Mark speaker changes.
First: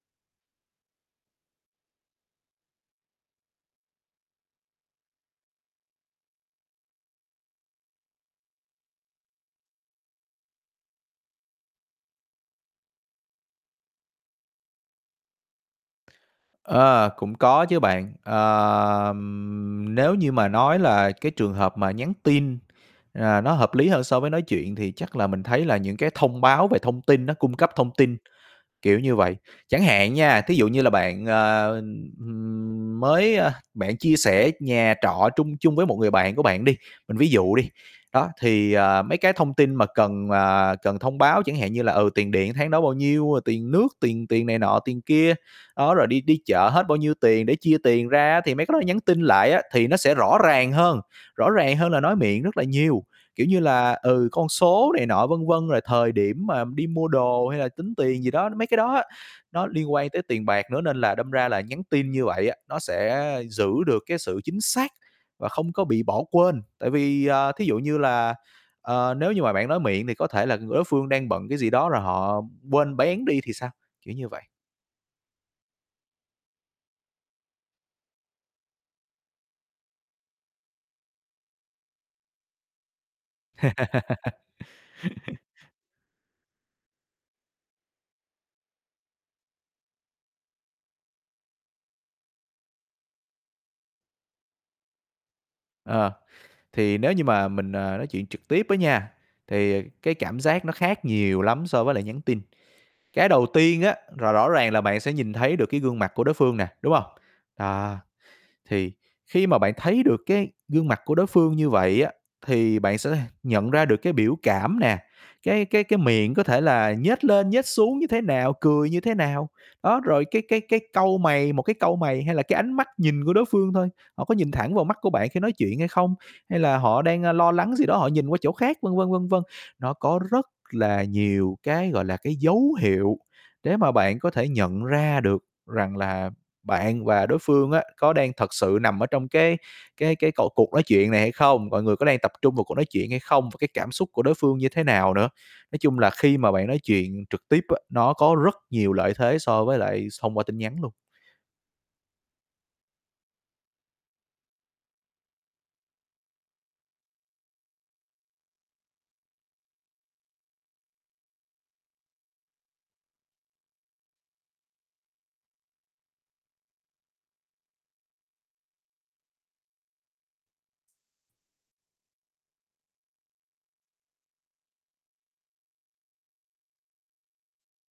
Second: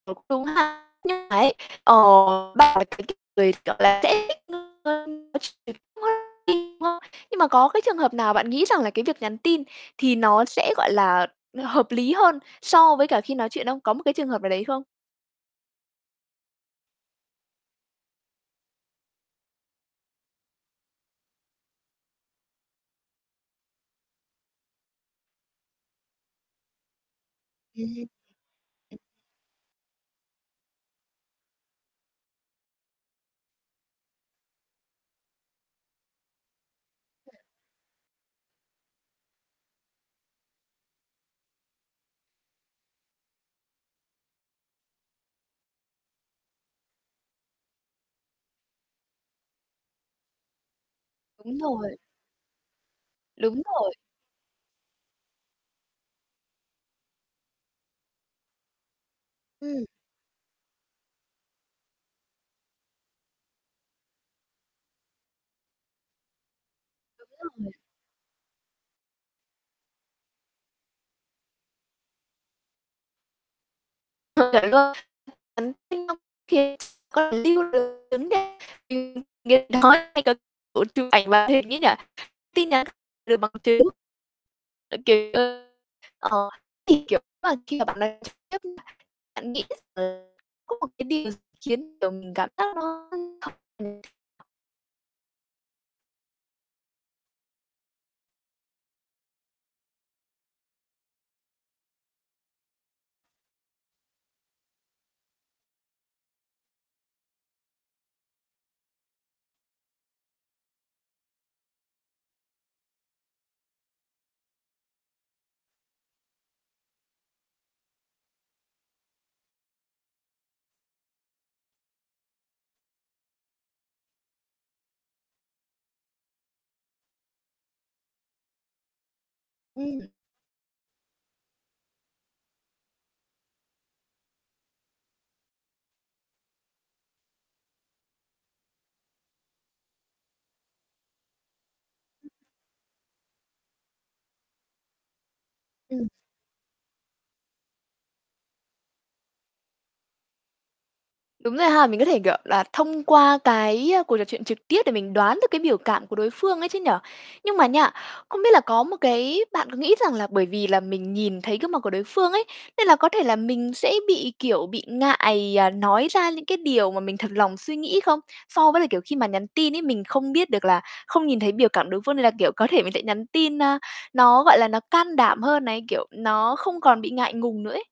Speaker 1: Ờ, cũng đúng ha. Nhưng mà ấy, ờ [unintelligible] nhưng mà có cái trường hợp nào bạn nghĩ rằng là cái việc nhắn tin thì nó sẽ, gọi là hợp lý hơn so với cả khi nói chuyện không? Có một cái trường hợp nào đấy không?
Speaker 2: Ờ, cũng có chứ bạn. Ờ, nếu như mà nói là cái trường hợp mà nhắn tin, ờ, nó hợp lý hơn so với nói chuyện thì chắc là mình thấy là những cái thông báo về thông tin, nó cung cấp thông
Speaker 1: Ừm.
Speaker 2: tin, kiểu như vậy. Chẳng hạn nha, thí dụ như là bạn, ờ, ừm, mới, ơ bạn chia sẻ nhà trọ trung chung với một người bạn của bạn đi, mình ví dụ đi, đó, thì, à, mấy cái thông tin mà cần, à, cần thông báo chẳng hạn như là, ừ, tiền điện tháng đó bao nhiêu, ờ, tiền nước, tiền tiền này nọ, tiền kia, đó, rồi đi đi chợ hết bao nhiêu tiền để chia tiền ra á, thì mấy cái đó là nhắn tin lại á, thì nó sẽ rõ ràng hơn, rõ
Speaker 1: Đúng
Speaker 2: ràng hơn
Speaker 1: rồi.
Speaker 2: là nói miệng rất là nhiều. Kiểu như
Speaker 1: Đúng
Speaker 2: là,
Speaker 1: rồi.
Speaker 2: ừ, con số này nọ, vân vân, rồi thời điểm mà đi mua đồ hay là tính tiền gì đó, mấy cái đó á, nó
Speaker 1: Ừm.
Speaker 2: liên quan tới tiền bạc nữa, nên là đâm ra là nhắn tin như vậy á, nó sẽ giữ được cái sự chính xác và không có bị bỏ quên. Tại vì, ờ, thí
Speaker 1: Ờ.
Speaker 2: dụ như là, ờ, nếu như mà bạn nói miệng thì có thể là ng đối phương đang bận cái gì đó rồi họ quên béng đi thì sao, kiểu như vậy.
Speaker 1: Ờ, chuẩn luôn. Nhắn tin thì x còn lưu được vấn đề [unintelligible] kiểu chụp ảnh màn hình ấy nhỉ, tin nhắn được bằng chứng. Ờ, kiểu, ơ, ờ, thì, kiểu, [unintelligible] khi mà bạn nói trực tiếp, bạn nghĩ rằng là không còn cái điều gì khiến, kiểu, mình cảm giác nó [unintelligible]
Speaker 2: Ờ, thì nếu như mà mình, ờ, nói chuyện trực tiếp á nha, thì cái cảm giác nó khác nhiều lắm so với lại nhắn tin. Cái đầu tiên á, là rõ ràng là bạn sẽ nhìn thấy được cái gương mặt của đối phương nè, đúng hông? À, thì khi mà bạn thấy được cái gương mặt của đối phương như vậy á, thì bạn sẽ th nhận ra được cái biểu cảm nè, cái cái cái miệng có thể là nhếch lên, nhếch xuống như thế nào, cười như thế nào. Đó, rồi cái cái cái cau mày, một cái cau mày hay là cái ánh mắt nhìn của đối phương thôi, họ có nhìn thẳng vào mắt của bạn khi nói chuyện hay không, hay là họ đang, ơ, lo lắng gì đó họ nhìn qua chỗ khác, vân vân, vân vân. Nó
Speaker 1: Ừm.
Speaker 2: có rất là nhiều cái, gọi là, cái dấu hiệu để mà bạn có thể nhận ra được rằng là bạn và đối phương á, có đang thật sự nằm ở trong cái cái cái cột cuộc nói chuyện này hay không, mọi người có đang tập trung vào cuộc nói chuyện hay không và cái cảm xúc của đối phương như thế nào nữa. Nói chung
Speaker 1: Ừm.
Speaker 2: là khi mà bạn nói chuyện trực tiếp á, nó có rất nhiều lợi thế so với lại s thông qua tin nhắn luôn.
Speaker 1: Đúng rồi ha. Mình có thể, kiểu là, thông qua cái, ơ, cuộc trò chuyện trực tiếp để mình đoán được cái biểu cảm của đối phương ấy chứ nhỉ. Nhưng mà nha, không biết là có một cái bạn có nghĩ rằng là bởi vì là mình nhìn thấy gương mặt của đối phương ấy, nên là có thể là mình sẽ bị, kiểu, bị ngại, ờ, nói ra những cái điều mà mình thật lòng suy nghĩ không? So với là, kiểu, khi mà nhắn tin ấy, mình không biết được là không nhìn thấy biểu cảm đối phương, nên là, kiểu, có thể mình sẽ nhắn tin, a, nó, gọi là, nó can đảm hơn này, kiểu, nó không còn bị ngại ngùng nữa ấy?